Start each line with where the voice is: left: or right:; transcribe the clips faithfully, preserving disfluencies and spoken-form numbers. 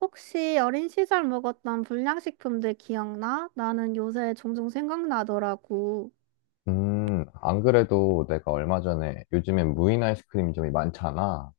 right: 혹시 어린 시절 먹었던 불량식품들 기억나? 나는 요새 종종 생각나더라고.
left: 음, 안 그래도 내가 얼마 전에 요즘엔 무인 아이스크림점이 많잖아.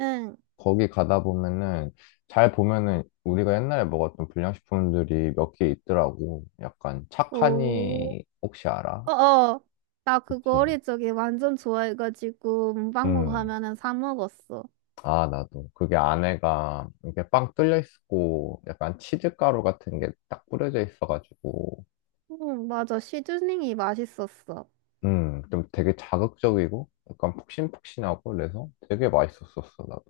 right: 응.
left: 거기 가다 보면은 잘 보면은 우리가 옛날에 먹었던 불량식품들이 몇 개 있더라고. 약간
right: 오.
left: 착하니 혹시 알아?
right: 어어. 나 그거
left: 그치?
right: 어릴 적에 완전 좋아해가지고 문방구
left: 음.
right: 가면은 사 먹었어.
left: 아, 나도. 그게 안에가 이렇게 빵 뚫려 있고 약간 치즈가루 같은 게 딱 뿌려져 있어가지고
right: 응, 맞아. 시즈닝이 맛있었어.
left: 음, 좀 되게 자극적이고 약간 폭신폭신하고 그래서 되게 맛있었었어, 나도.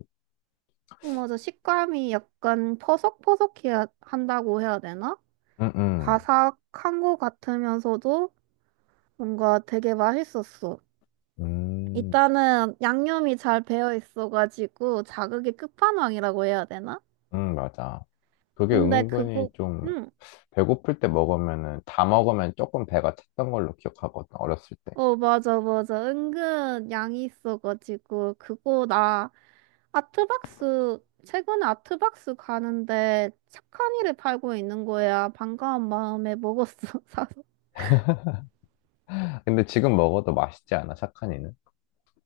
right: 응, 맞아. 식감이 약간 퍼석퍼석해야 한다고 해야 되나?
left: 음, 음.
right: 바삭한 거 같으면서도 뭔가 되게 맛있었어.
left: 음.
right: 일단은 양념이 잘 배어 있어가지고 자극의 끝판왕이라고 해야 되나?
left: 음, 맞아. 그게
right: 근데 그거,
left: 은근히 좀
right: 응.
left: 배고플 때 먹으면은 다 먹으면 조금 배가 찼던 걸로 기억하거든, 어렸을 때.
right: 어, 맞아, 맞아. 은근 양이 있어가지고 그거 나 아트박스, 최근에 아트박스 가는데 착한 이를 팔고 있는 거야. 반가운 마음에 먹었어, 사서.
left: 근데 지금 먹어도 맛있지 않아, 착한이는?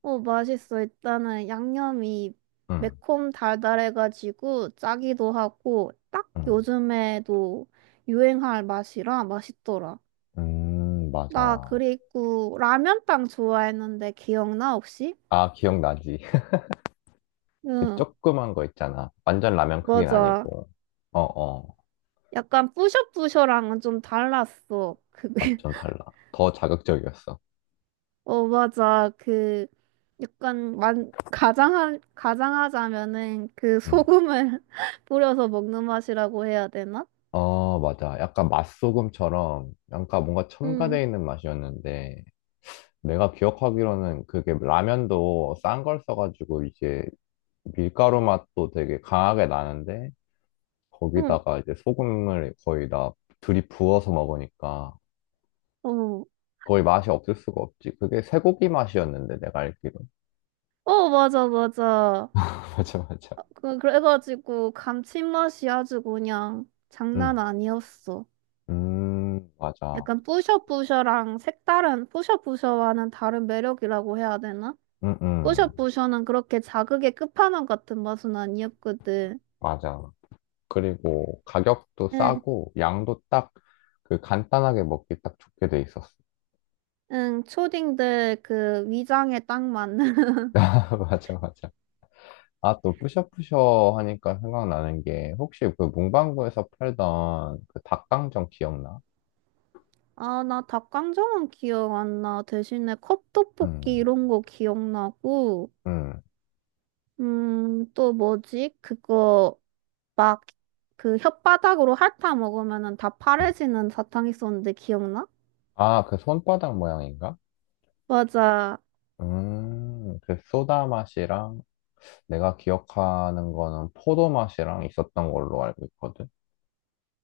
right: 어, 맛있어. 일단은 양념이
left: 응,
right: 매콤 달달해가지고 짜기도 하고 딱
left: 응.
right: 요즘에도 유행할 맛이라 맛있더라.
left: 음,
right: 나
left: 맞아.
right: 그리고 라면빵 좋아했는데 기억나 혹시?
left: 아, 기억나지. 그
right: 응,
left: 조그만 거 있잖아. 완전 라면 크긴
right: 맞아.
left: 아니고. 어, 어.
right: 약간 뿌셔뿌셔랑은 좀 달랐어. 그게
left: 완전 달라. 더 자극적이었어.
right: 어 맞아. 그 약간 만 가장한 가장하자면은 그
left: 응.
right: 소금을 뿌려서 먹는 맛이라고 해야 되나?
left: 어, 맞아. 약간 맛소금처럼, 약간 뭔가
right: 응,
left: 첨가돼 있는 맛이었는데, 내가 기억하기로는 그게 라면도 싼 걸 써가지고 이제 밀가루 맛도 되게 강하게 나는데
right: 응,
left: 거기다가 이제 소금을 거의 다 들이 부어서 먹으니까
right: 어,
left: 거의 맛이 없을 수가 없지. 그게 쇠고기 맛이었는데 내가 알기로.
right: 어 맞아 맞아.
left: 맞아, 맞아.
right: 그 그래가지고 감칠맛이 아주 그냥
left: 음.
right: 장난 아니었어.
left: 음, 맞아.
right: 약간 뿌셔뿌셔랑 색다른 뿌셔뿌셔와는 다른 매력이라고 해야 되나?
left: 응, 응.
right: 뿌셔뿌셔는 그렇게 자극의 끝판왕 같은 맛은 아니었거든.
left: 맞아. 그리고 가격도
right: 응,
left: 싸고 양도 딱 그 간단하게 먹기 딱 좋게 돼 있었어.
right: 응, 초딩들 그 위장에 딱 맞는.
left: 맞아, 맞아. 아, 또 뿌셔뿌셔 하니까 생각나는 게 혹시 그 문방구에서 팔던 그 닭강정 기억나?
right: 아, 나 닭강정은 기억 안 나. 대신에 컵떡볶이
left: 음,
right: 이런 거 기억나고.
left: 음.
right: 음, 또 뭐지? 그거 막 그 혓바닥으로 핥아 먹으면은 다
left: 음.
right: 파래지는 사탕 있었는데 기억나?
left: 아, 그 손바닥 모양인가?
right: 맞아.
left: 음, 그 소다 맛이랑 내가 기억하는 거는 포도 맛이랑 있었던 걸로 알고 있거든.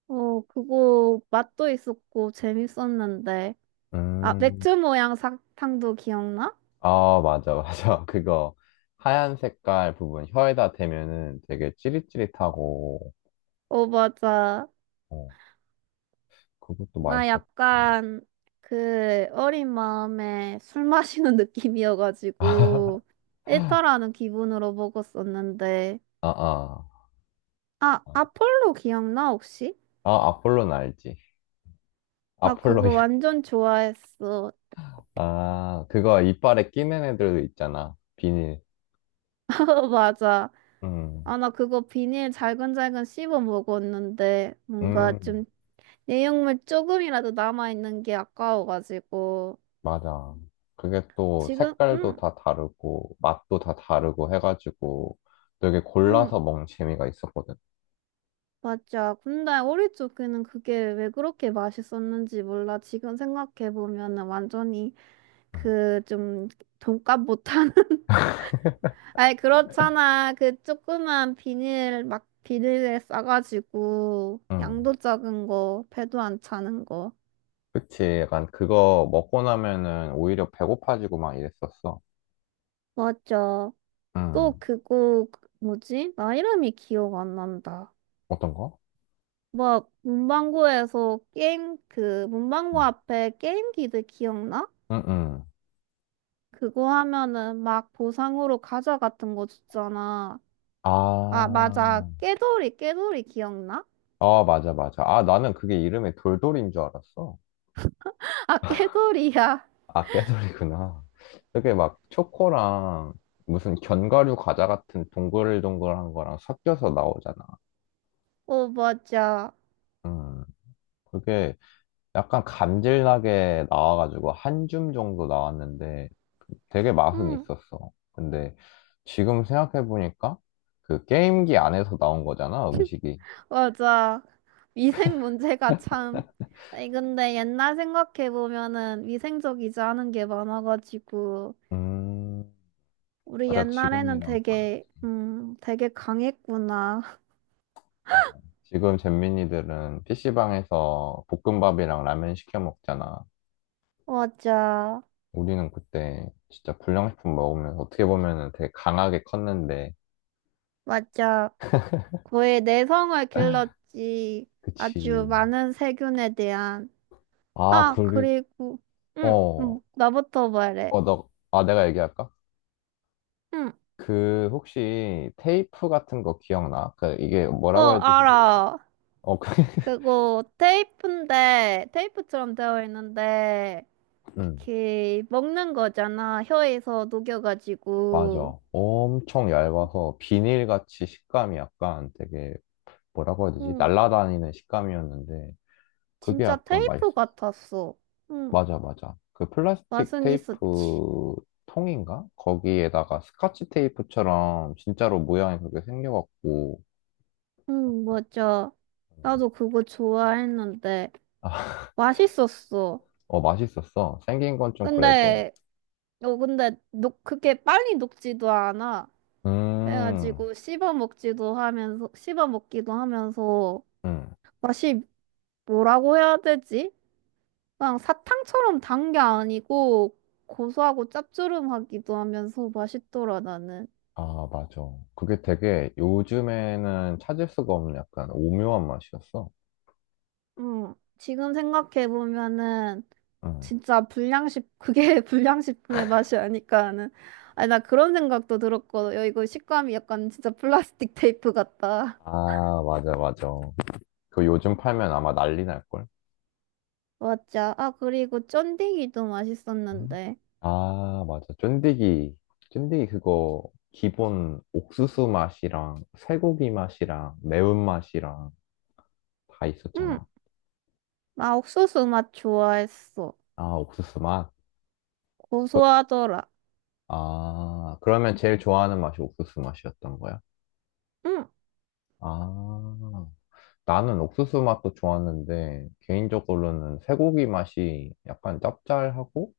right: 어, 그거 맛도 있었고 재밌었는데. 아,
left: 음,
right: 맥주 모양 사탕도 기억나?
left: 아, 맞아, 맞아. 그거 하얀 색깔 부분 혀에다 대면은 되게 찌릿찌릿하고,
right: 어, 맞아.
left: 어, 그것도
right: 나
left: 맛있었고.
right: 약간 그 어린 마음에 술 마시는
left: 아,
right: 느낌이어가지고 일탈하는 기분으로 먹었었는데.
left: 아.
right: 아, 아폴로 기억나 혹시?
left: 아, 아폴는 알지?
right: 나 그거
left: 아폴로야.
right: 완전 좋아했어.
left: 아, 그거 이빨에 끼는 애들 있잖아. 비닐.
right: 어, 맞아.
left: 음,
right: 아, 나 그거 비닐 잘근잘근 씹어 먹었는데 뭔가
left: 음,
right: 좀 내용물 조금이라도 남아있는 게 아까워가지고.
left: 맞아. 그게 또
right: 지금,
left: 색깔도
right: 응,
left: 다 다르고, 맛도 다 다르고 해가지고 되게
right: 응,
left: 골라서 먹는 재미가 있었거든.
right: 맞아. 근데 우리 쪽에는 그게 왜 그렇게 맛있었는지 몰라. 지금 생각해보면은 완전히
left: 음,
right: 그 좀 돈값 못하는. 아니 그렇잖아 그 조그만 비닐 막 비닐에 싸가지고
left: 음.
right: 양도 작은 거 배도 안 차는 거.
left: 그치. 약간 그거 먹고 나면은 오히려 배고파지고 막 이랬었어.
right: 맞아. 또
left: 음.
right: 그거 뭐지, 나 이름이 기억 안 난다.
left: 어떤 거?
right: 막 문방구에서 게임 그
left: 응.
right: 문방구 앞에 게임기들 기억나?
left: 음. 음.
right: 그거 하면은 막 보상으로 과자 같은 거 줬잖아. 아,
left: 아,
right: 맞아. 깨돌이, 깨돌이 기억나?
left: 아, 맞아, 맞아. 아, 나는 그게 이름이 돌돌인 줄 알았어.
right: 아, 깨돌이야.
left: 아, 깨돌이구나. 그게막 초코랑 무슨 견과류 과자 같은 동글동글한 거랑 섞여서 나오잖아.
right: 어, 맞아.
left: 음, 그게 약간 감질나게 나와가지고 한줌 정도 나왔는데 되게 맛은
right: 응,
left: 있었어. 근데 지금 생각해보니까 그 게임기 안에서 나온 거잖아, 음식이.
right: 맞아. 위생 문제가 참. 아니, 근데 옛날 생각해보면은 위생적이지 않은 게 많아가지고,
left: 음,
right: 우리
left: 맞아.
right: 옛날에는
left: 지금이랑 다르
right: 되게, 음, 되게 강했구나.
left: 맞아. 지금 잼민이들은 피씨방에서 볶음밥이랑 라면 시켜 먹잖아.
right: 맞아.
left: 우리는 그때 진짜 불량식품 먹으면서 어떻게 보면은 되게 강하게 컸는데,
right: 맞아. 그의 내성을 길렀지.
left: 그치.
right: 아주 많은 세균에 대한.
left: 아,
right: 아,
left: 그리고,
right: 그리고, 응,
left: 어,
right: 응, 나부터 말해.
left: 어, 너, 아, 내가 얘기할까?
right: 응,
left: 그, 혹시 테이프 같은 거 기억나? 그, 이게
right: 어,
left: 뭐라고 해야 되지? 모르겠-
right: 알아.
left: 어, 그,
right: 그거 테이프인데, 테이프처럼 되어 있는데,
left: 응,
right: 그, 먹는 거잖아. 혀에서 녹여가지고.
left: 맞아. 엄청 얇아서 비닐같이 식감이 약간 되게, 뭐라고 해야 되지?
right: 응,
left: 날라다니는 식감이었는데, 그게
right: 진짜
left: 약간 맛있어.
right: 테이프 같았어. 응,
left: 맞아, 맞아. 그 플라스틱
right: 맛은 있었지.
left: 테이프 통인가? 거기에다가 스카치 테이프처럼 진짜로 모양이 그렇게 생겨갖고,
right: 응, 맞아. 나도 그거 좋아했는데,
left: 아,
right: 맛있었어.
left: 어, 맛있었어. 생긴 건 좀 그래도.
right: 근데 어 근데 녹 그게 빨리 녹지도 않아.
left: 음,
right: 그래가지고 씹어 먹지도 하면서 씹어 먹기도 하면서
left: 음.
right: 맛이 뭐라고 해야 되지? 그냥 사탕처럼 단 게 아니고 고소하고 짭조름하기도 하면서 맛있더라 나는.
left: 아, 맞아. 그게 되게 요즘에는 찾을 수가 없는 약간 오묘한 맛이었어.
right: 응, 지금 생각해 보면은
left: 음.
right: 진짜 불량식 그게 불량식품의 맛이 아닐까 하는. 아니 나 그런 생각도 들었거든. 야, 이거 식감이 약간 진짜 플라스틱 테이프 같다.
left: 아, 맞아, 맞아. 그 요즘 팔면 아마 난리 날걸?
right: 맞아. 아, 그리고 쫀디기도
left: 음.
right: 맛있었는데.
left: 아, 맞아. 쫀디기. 쫀디기 그거 기본 옥수수 맛이랑 쇠고기 맛이랑 매운맛이랑 다
right: 응,
left: 있었잖아.
right: 나 옥수수 맛 좋아했어.
left: 아, 옥수수 맛?
right: 고소하더라.
left: 아, 그러면 제일 좋아하는 맛이 옥수수 맛이었던 거야?
right: 응.
left: 아, 나는 옥수수 맛도 좋았는데 개인적으로는 쇠고기 맛이 약간 짭짤하고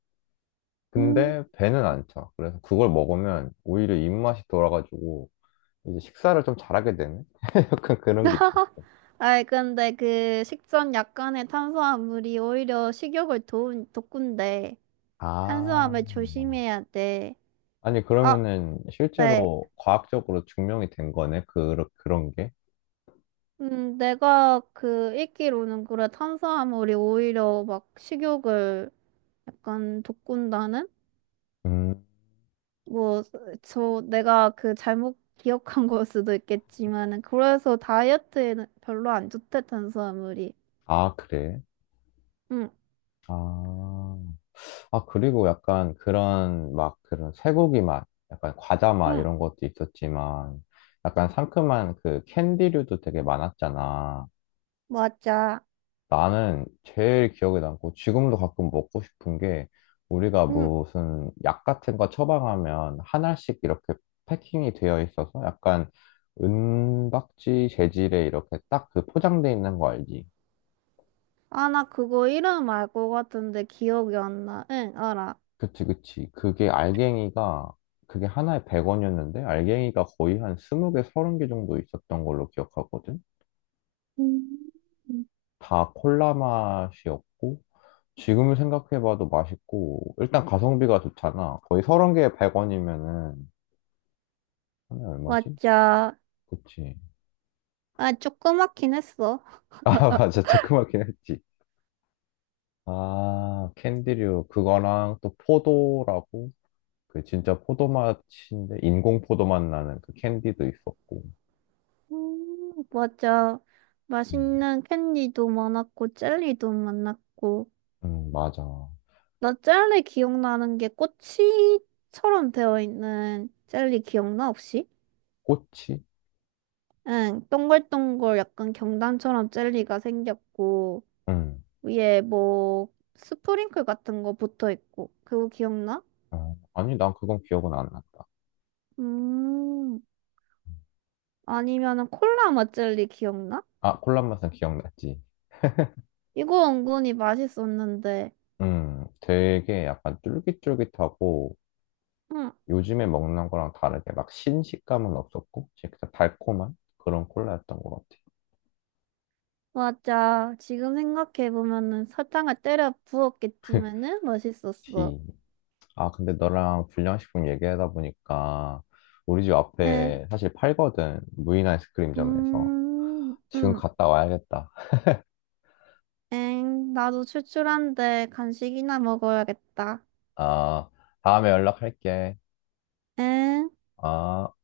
right: 음.
left: 근데 배는 안 차. 그래서 그걸 먹으면 오히려 입맛이 돌아가지고 이제 식사를 좀 잘하게 되는? 약간 그런 게
right: 아이, 근데 그 식전 약간의 탄수화물이 오히려 식욕을 도운, 돋군데.
left: 아,
right: 탄수화물 조심해야 돼.
left: 아니,
right: 아,
left: 그러면은
right: 네.
left: 실제로 과학적으로 증명이 된 거네? 그, 그런 게?
right: 음, 내가 그 읽기로는 그래. 탄수화물이 오히려 막 식욕을 약간 돋군다는?
left: 음,
right: 뭐, 저, 내가 그 잘못 기억한 걸 수도 있겠지만은, 그래서 다이어트에는 별로 안 좋대, 탄수화물이.
left: 아, 그래?
right: 응,
left: 아, 아, 그리고 약간 그런, 막, 그런 쇠고기 맛, 약간 과자 맛
right: 응,
left: 이런 것도 있었지만, 약간 상큼한 그 캔디류도 되게 많았잖아.
right: 맞아.
left: 나는 제일 기억에 남고 지금도 가끔 먹고 싶은 게 우리가
right: 응.
left: 무슨 약 같은 거 처방하면 하나씩 이렇게 패킹이 되어 있어서 약간 은박지 재질에 이렇게 딱 그 포장돼 있는 거 알지?
right: 아, 나 그거 이름 알 것 같은데 기억이 안 나. 응, 알아.
left: 그치, 그치. 그게 알갱이가 그게 하나에 백 원이었는데 알갱이가 거의 한 스무 개, 서른 개 정도 있었던 걸로 기억하거든.
right: 음.
left: 다 콜라 맛이었고, 지금 생각해봐도 맛있고, 일단 가성비가 좋잖아. 거의 서른 개에 백 원이면은, 하나에 얼마지?
right: 맞아.
left: 그치.
right: 아, 조그맣긴 했어.
left: 아, 맞아. 체크마긴 했지. 아, 캔디류. 그거랑 또 포도라고. 그 진짜 포도 맛인데, 인공 포도 맛 나는 그 캔디도 있었고.
right: 음, 맞아.
left: 음,
right: 맛있는 캔디도 많았고, 젤리도 많았고.
left: 음, 맞아.
right: 나 젤리 기억나는 게 꼬치처럼 되어 있는 젤리 기억나 혹시?
left: 꼬치?
right: 응, 동글동글 약간 경단처럼 젤리가 생겼고
left: 응.
right: 위에 뭐 스프링클 같은 거 붙어 있고 그거 기억나?
left: 어, 아니, 난 그건 기억은 안 났다.
right: 음, 아니면은 콜라 맛 젤리 기억나?
left: 아, 콜라 맛은 기억났지.
right: 이거 은근히 맛있었는데.
left: 음, 되게 약간 쫄깃쫄깃하고
right: 응,
left: 요즘에 먹는 거랑 다르게 막 신식감은 없었고 진짜 달콤한 그런 콜라였던 것 같아.
right: 맞아. 지금 생각해 보면은 설탕을 때려 부었겠지만은 맛있었어.
left: 지. 아, 근데 너랑 불량식품 얘기하다 보니까 우리 집
right: 응,
left: 앞에 사실 팔거든. 무인 아이스크림점에서.
right: 음,
left: 지금
right: 응.
left: 갔다 와야겠다.
right: 엥, 나도 출출한데 간식이나 먹어야겠다.
left: 아, 다음에 연락할게.
right: 엥?
left: 아.